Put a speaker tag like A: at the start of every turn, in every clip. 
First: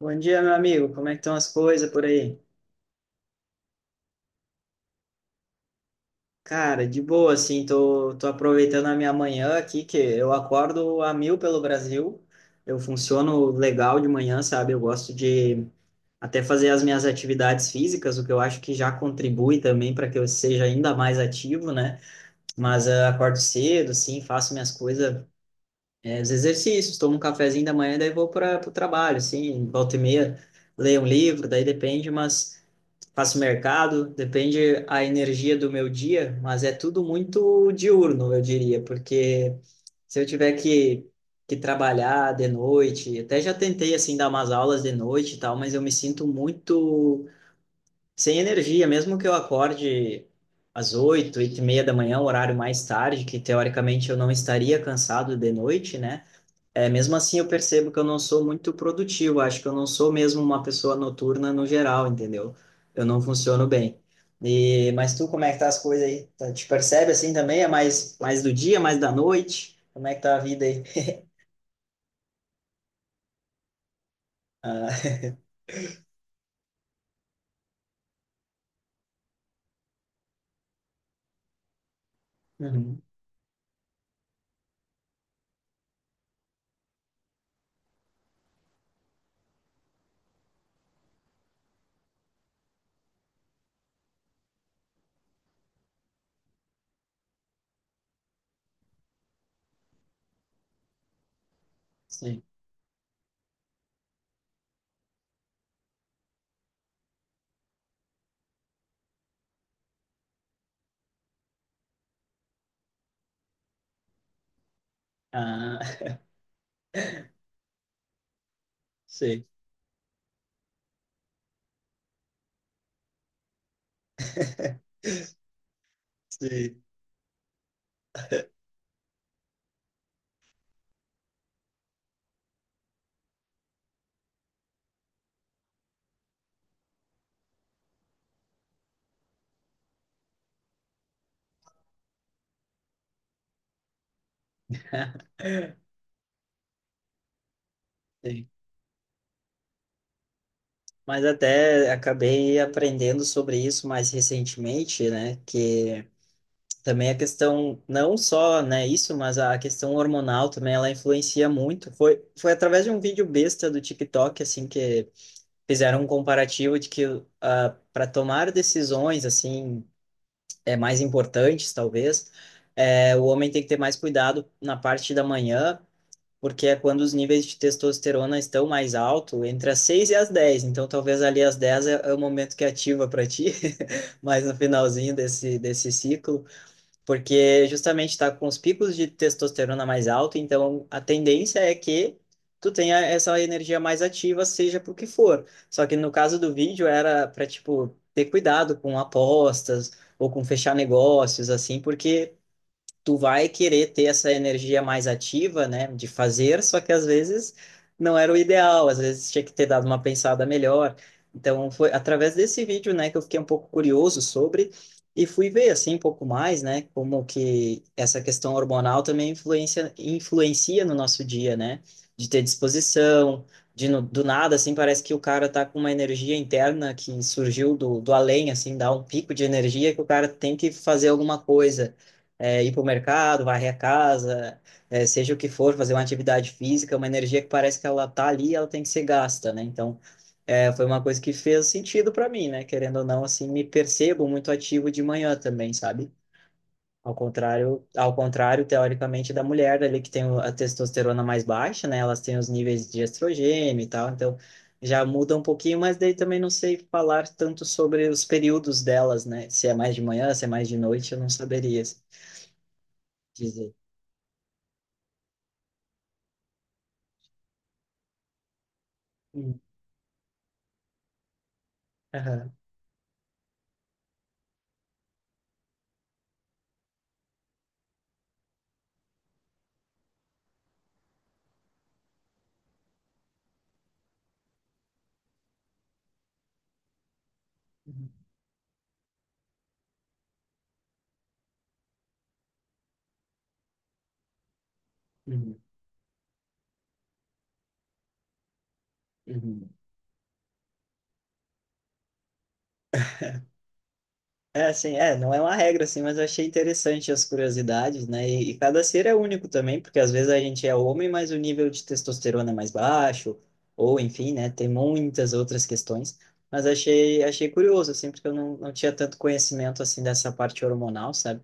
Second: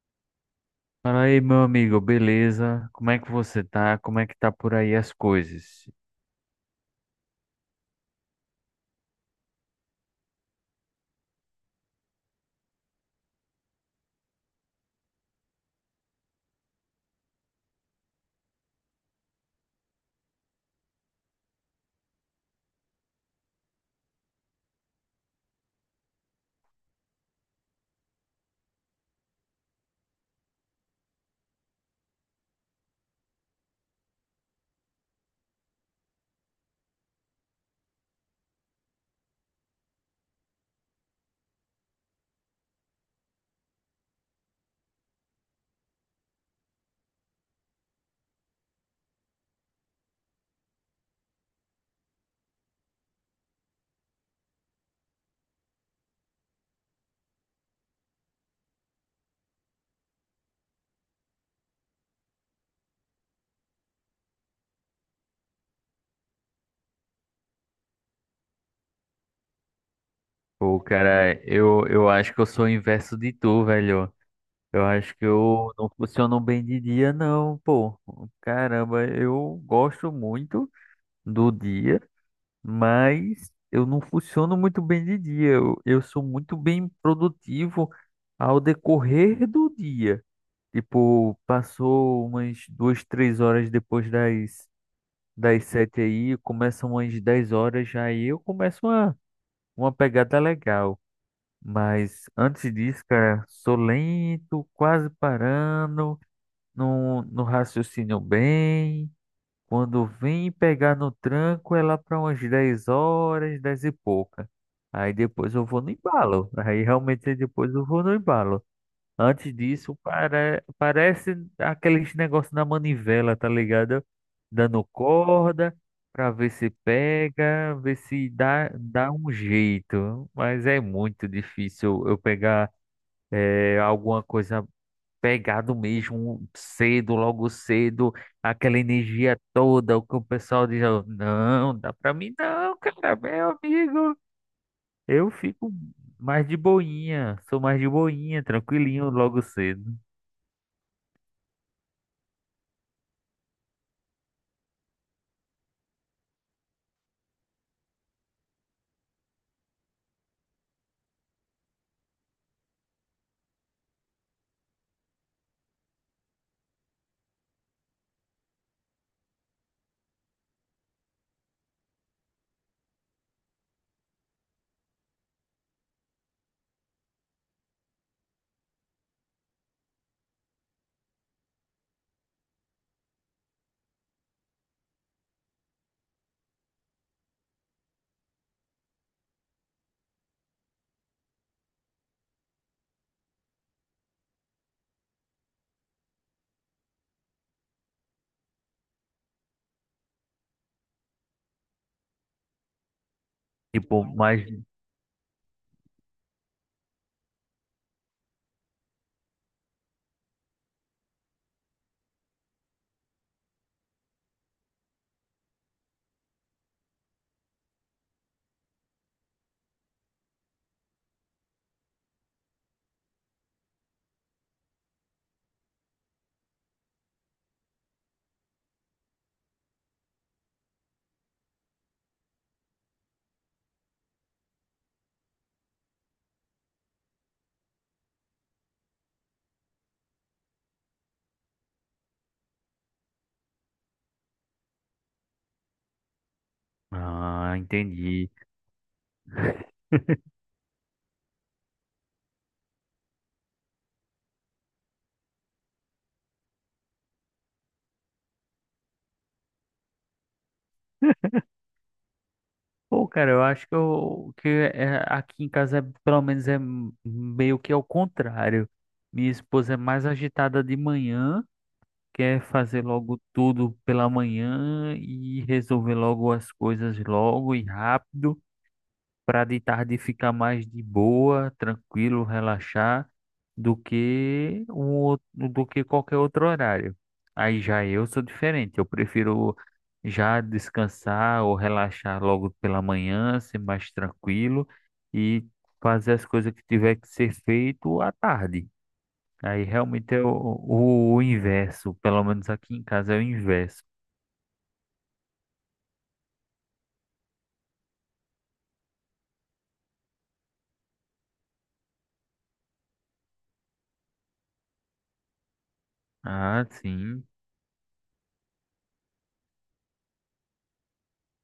A: Bom dia, meu amigo. Como é que
B: Fala
A: estão
B: aí,
A: as
B: meu
A: coisas
B: amigo,
A: por aí?
B: beleza? Como é que você tá? Como é que tá por aí as coisas?
A: Cara, de boa, assim, tô aproveitando a minha manhã aqui, que eu acordo a mil pelo Brasil. Eu funciono legal de manhã, sabe? Eu gosto de até fazer as minhas atividades físicas, o que eu acho que já contribui também para que eu seja ainda mais ativo, né? Mas acordo cedo, sim, faço minhas coisas, os exercícios, tomo um cafezinho da manhã, daí vou para o trabalho, assim, volta e meia, leio um livro, daí depende, faço mercado, depende a energia do meu dia, mas é tudo muito diurno, eu diria, porque se eu tiver que trabalhar de noite, até já tentei assim dar umas aulas de noite e tal, mas eu me sinto muito sem energia, mesmo que eu acorde às 8, 8h30 da manhã, um horário mais tarde, que teoricamente eu não estaria cansado de noite, né? É, mesmo assim, eu percebo que eu não sou muito produtivo. Acho que eu não sou mesmo uma pessoa noturna no geral, entendeu? Eu não funciono bem. Mas tu, como é que tá as coisas aí? Te percebe assim também? É mais, mais do dia, mais da noite? Como é que tá a vida
B: Pô,
A: aí?
B: cara, eu acho que eu sou o inverso de tu, velho. Eu
A: Ah,
B: acho que eu não funciono bem de dia, não, pô. Caramba, eu gosto muito do dia,
A: uhum,
B: mas eu não funciono muito bem de dia. Eu sou muito bem produtivo ao decorrer do dia. Tipo, passou umas 2, 3 horas depois das 7 aí, começa umas 10 horas, já aí eu começo uma pegada legal. Mas
A: sim.
B: antes disso, cara, sou lento, quase parando, não, não raciocino bem. Quando vem pegar no tranco, é lá para umas 10 horas, 10 e pouca. Aí depois eu
A: Ah,
B: vou no embalo. Aí realmente depois eu vou no embalo.
A: sim.
B: Antes disso, parece aqueles negócios na manivela, tá ligado? Dando corda pra ver se
A: Sim,
B: pega, ver se dá um jeito. Mas é muito difícil eu pegar alguma coisa pegado mesmo, cedo, logo cedo, aquela energia toda, o que o pessoal diz, ó, não, dá pra mim não, cara, meu amigo. Eu fico mais de boinha, sou mais de boinha,
A: sim.
B: tranquilinho logo cedo.
A: Mas até acabei aprendendo sobre isso mais recentemente, né? Que também a questão, não só, né, isso, mas a questão hormonal também, ela influencia muito. Foi através de um vídeo besta do TikTok, assim, que fizeram um comparativo de que para tomar decisões, assim, é, mais importantes, talvez, é, o homem tem que ter mais cuidado na parte da manhã, porque é quando os níveis de testosterona estão mais alto, entre as 6 e as 10. Então, talvez ali às 10 é, é o momento que ativa para ti, mais no finalzinho desse ciclo, porque justamente está com os picos de testosterona mais alto, então a tendência é que tu tenha essa energia mais ativa, seja por que for. Só que no caso do vídeo era para tipo ter cuidado com apostas ou com fechar negócios assim, porque tu vai querer ter
B: Tipo,
A: essa
B: mas.
A: energia mais ativa, né, de fazer, só que às vezes não era o ideal, às vezes tinha que ter dado uma pensada melhor. Então foi através desse vídeo, né, que eu fiquei um pouco curioso sobre e fui ver assim um pouco mais, né, como que essa questão hormonal também influencia no nosso dia, né, de ter disposição, de do nada assim parece que o cara tá com uma energia interna que surgiu do além, assim, dá um pico de energia que o cara tem que fazer alguma coisa, é, ir para o mercado, varrer a casa, é, seja o que for, fazer uma atividade física, uma energia que parece que ela tá ali, ela tem que ser gasta, né? Então, é, foi uma coisa que fez sentido para mim, né? Querendo ou não, assim, me percebo muito ativo de manhã também, sabe?
B: Ah,
A: Ao
B: entendi.
A: contrário, teoricamente, da mulher ali que tem a testosterona mais baixa, né? Elas têm os níveis de estrogênio e tal, então já muda um pouquinho, mas daí também não sei falar tanto sobre os períodos delas, né? Se é mais de manhã, se é mais de noite, eu não saberia
B: Pô, cara, eu acho
A: dizer.
B: que, aqui em casa, pelo menos, meio que ao contrário. Minha
A: Hum,
B: esposa é mais agitada de manhã, quer
A: aham,
B: fazer logo tudo pela manhã e resolver logo as coisas logo e rápido. Para de tarde ficar mais de boa, tranquilo, relaxar, do que do que qualquer outro horário. Aí já eu
A: uhum,
B: sou diferente, eu prefiro já descansar ou relaxar logo pela manhã, ser mais tranquilo e
A: uhum,
B: fazer as coisas que tiver que ser feito à tarde. Aí
A: uhum.
B: realmente é o inverso, pelo menos aqui em casa é o inverso.
A: É assim, é, não é uma regra assim, mas eu achei interessante as curiosidades, né? E cada ser é único também, porque às vezes a gente é homem, mas o nível de testosterona é mais baixo, ou enfim, né? Tem muitas outras questões,
B: Ah,
A: mas
B: sim.
A: achei curioso assim, porque eu não, não tinha tanto conhecimento assim dessa parte hormonal, sabe?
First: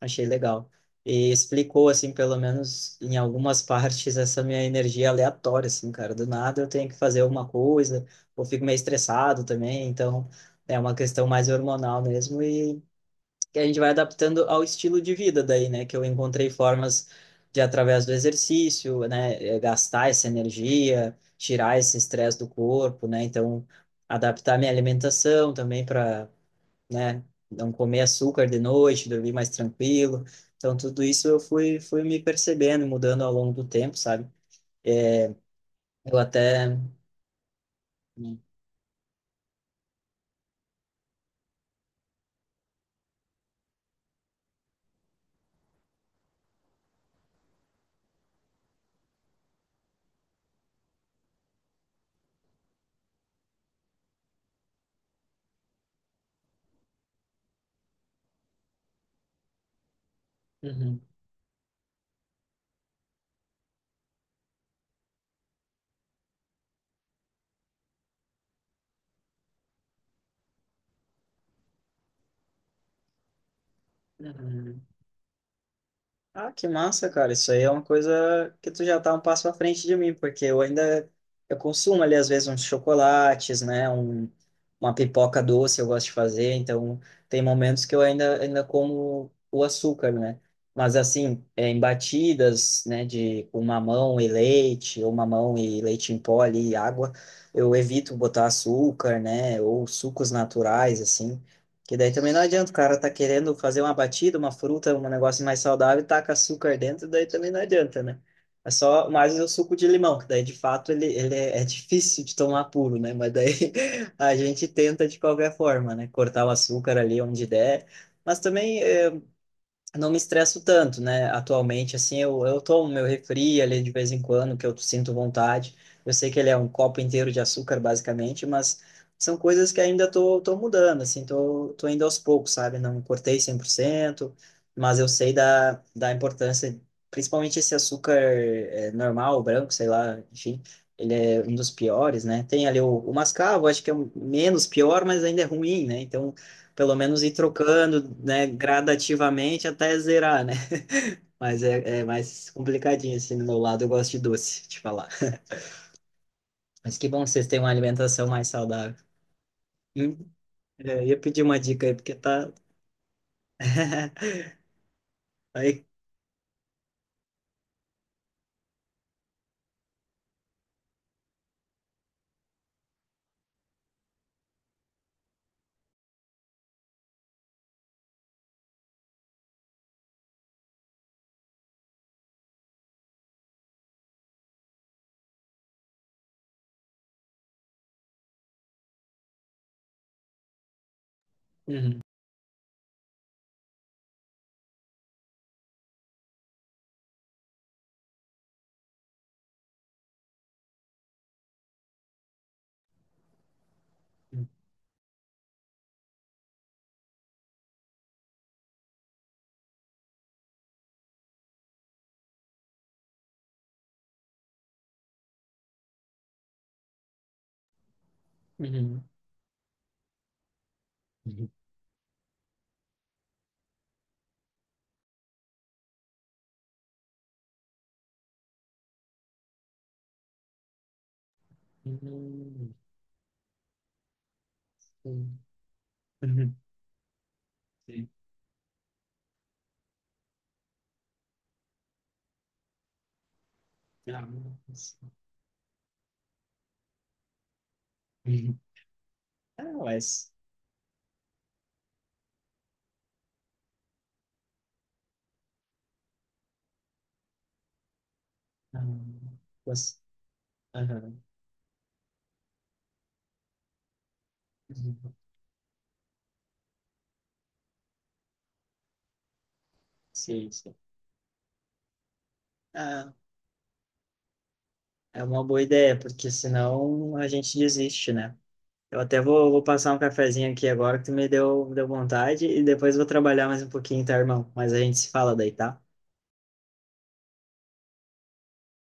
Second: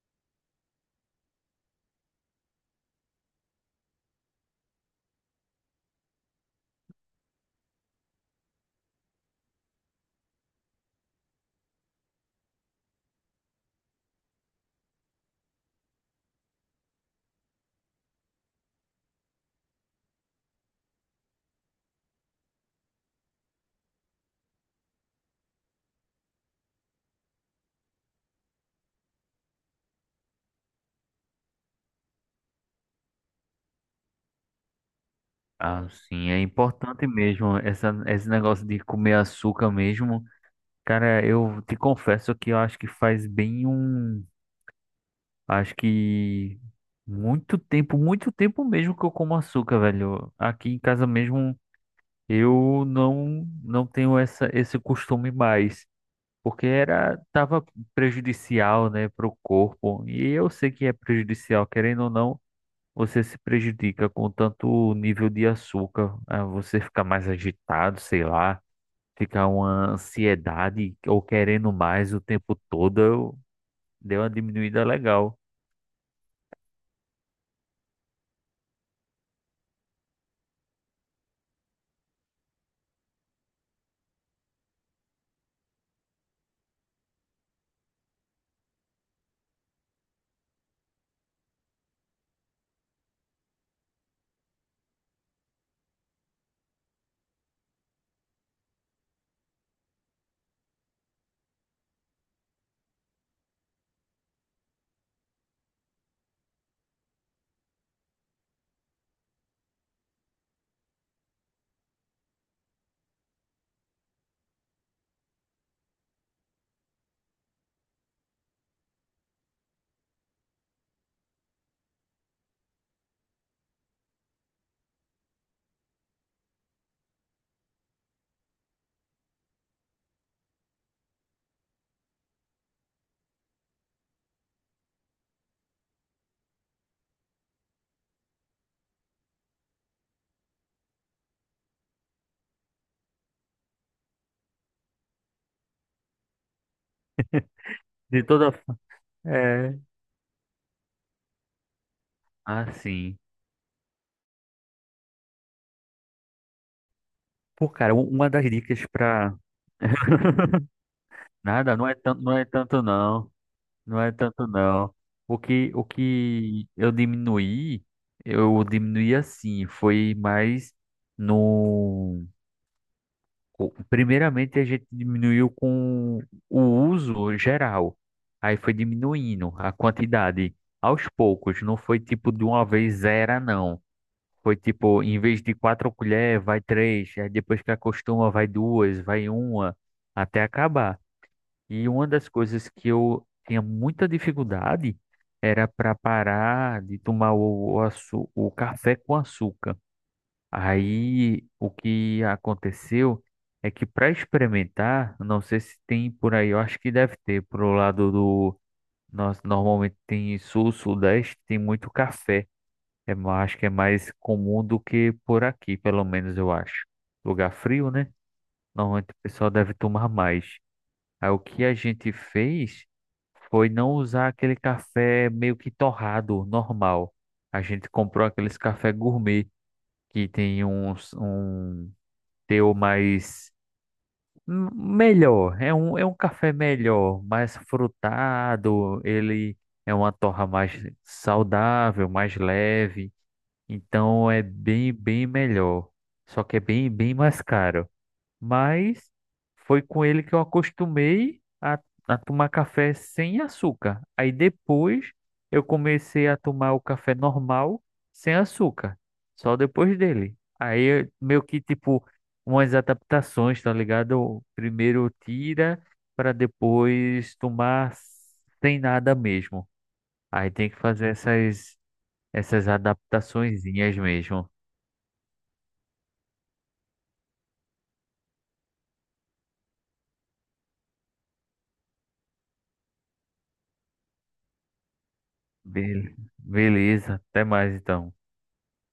A: Achei legal. E explicou, assim, pelo menos em algumas partes, essa minha energia aleatória, assim, cara. Do nada eu tenho que fazer alguma coisa, ou fico meio estressado também. Então, é uma questão mais hormonal mesmo. E que a gente vai adaptando ao estilo de vida daí, né? Que eu encontrei formas de, através do exercício, né? Gastar essa energia, tirar esse estresse do corpo, né? Então, adaptar minha alimentação também para, né? Não comer açúcar de noite, dormir mais tranquilo. Então, tudo isso eu fui me percebendo, mudando ao longo do tempo, sabe?
B: Ah,
A: Eu
B: sim, é
A: até.
B: importante mesmo essa, esse
A: Uhum.
B: negócio de comer açúcar mesmo. Cara, eu te confesso que eu acho que faz bem um. Acho que muito tempo mesmo que eu como açúcar, velho. Aqui em casa mesmo eu não tenho essa, esse costume mais, porque era tava prejudicial, né, pro corpo. E eu sei que é prejudicial, querendo ou não. Você se prejudica com tanto nível de açúcar, ah, você fica mais agitado, sei lá, fica uma ansiedade ou querendo mais o tempo todo, deu uma diminuída
A: Uhum.
B: legal.
A: Ah, que massa, cara. Isso aí é uma coisa que tu já tá um passo à frente de mim, porque eu ainda eu consumo ali às vezes uns chocolates, né, um, uma pipoca doce eu gosto de fazer, então tem momentos que eu ainda como o açúcar, né? Mas assim, é, em batidas, né, de com mamão e leite, ou mamão e leite em pó ali, e água, eu evito botar açúcar, né, ou sucos naturais assim. Que daí também não adianta, o cara tá querendo fazer uma batida, uma fruta, um negócio mais saudável, e taca açúcar dentro, daí também não adianta, né? É só mais o suco de limão, que daí de fato ele é difícil de tomar puro, né? Mas daí a gente tenta de qualquer forma, né? Cortar o açúcar ali onde der. Mas também não me estresso tanto, né? Atualmente, assim, eu tomo meu refri ali de vez em quando, que eu sinto vontade. Eu sei que ele é um copo inteiro de açúcar, basicamente, mas são coisas que ainda tô mudando, assim, tô indo aos poucos, sabe? Não cortei 100%, mas eu sei da importância, principalmente esse açúcar normal, branco, sei lá, enfim, ele é um dos piores, né? Tem ali o mascavo, acho que é o menos pior, mas ainda é ruim, né? Então, pelo menos ir trocando,
B: De
A: né,
B: toda forma,
A: gradativamente
B: é,
A: até zerar, né? Mas é, é mais complicadinho,
B: assim.
A: assim, do meu lado eu gosto de doce, te falar. Mas que bom que vocês têm
B: Pô,
A: uma
B: cara,
A: alimentação
B: uma das
A: mais
B: dicas
A: saudável.
B: para
A: Hum, é, eu ia pedir uma
B: nada, não
A: dica aí,
B: é
A: porque
B: tanto, não é
A: tá...
B: tanto não, não é tanto não. O que o
A: aí...
B: que eu diminuí, assim, foi mais no co- primeiramente, a gente diminuiu com o uso geral. Aí foi diminuindo a quantidade aos poucos. Não foi tipo de uma vez zero, não. Foi tipo, em vez de quatro colheres, vai três. Aí depois que acostuma, vai duas, vai uma, até acabar. E
A: Uhum,
B: uma das coisas que eu tinha muita dificuldade era para parar de tomar o café com açúcar. Aí o que aconteceu é que para experimentar, não sei se tem por aí, eu acho que deve ter pro lado do nós normalmente tem sul, sudeste, tem muito café. É, acho que é mais comum do que por aqui, pelo menos eu acho. Lugar frio, né?
A: uhum,
B: Normalmente o pessoal deve tomar mais. Aí o
A: uhum,
B: que a gente fez foi não usar aquele café meio que torrado, normal. A gente comprou aqueles café gourmet que tem uns, um
A: uhum,
B: teu mais
A: uhum,
B: melhor, é um café
A: uhum,
B: melhor, mais
A: sim.
B: frutado, ele é uma torra mais saudável, mais leve,
A: Ah,
B: então é bem,
A: mas...
B: bem melhor. Só que é bem, bem mais caro.
A: Uhum.
B: Mas
A: Ah,
B: foi com ele
A: mas...
B: que eu acostumei a tomar café sem açúcar. Aí depois eu comecei a tomar o café normal sem
A: ah,
B: açúcar, só depois
A: mas-
B: dele. Aí
A: aham,
B: meio que tipo umas adaptações, tá ligado? Primeiro
A: uhum,
B: tira para depois tomar sem nada mesmo. Aí
A: sim,
B: tem
A: sim.
B: que fazer essas
A: Ah,
B: adaptaçõezinhas mesmo.
A: é uma boa ideia, porque senão a gente desiste, né? Eu até vou passar um cafezinho aqui agora que tu me deu vontade e depois vou trabalhar mais um pouquinho, tá, irmão? Mas a gente se fala daí, tá?
B: Beleza, até mais então.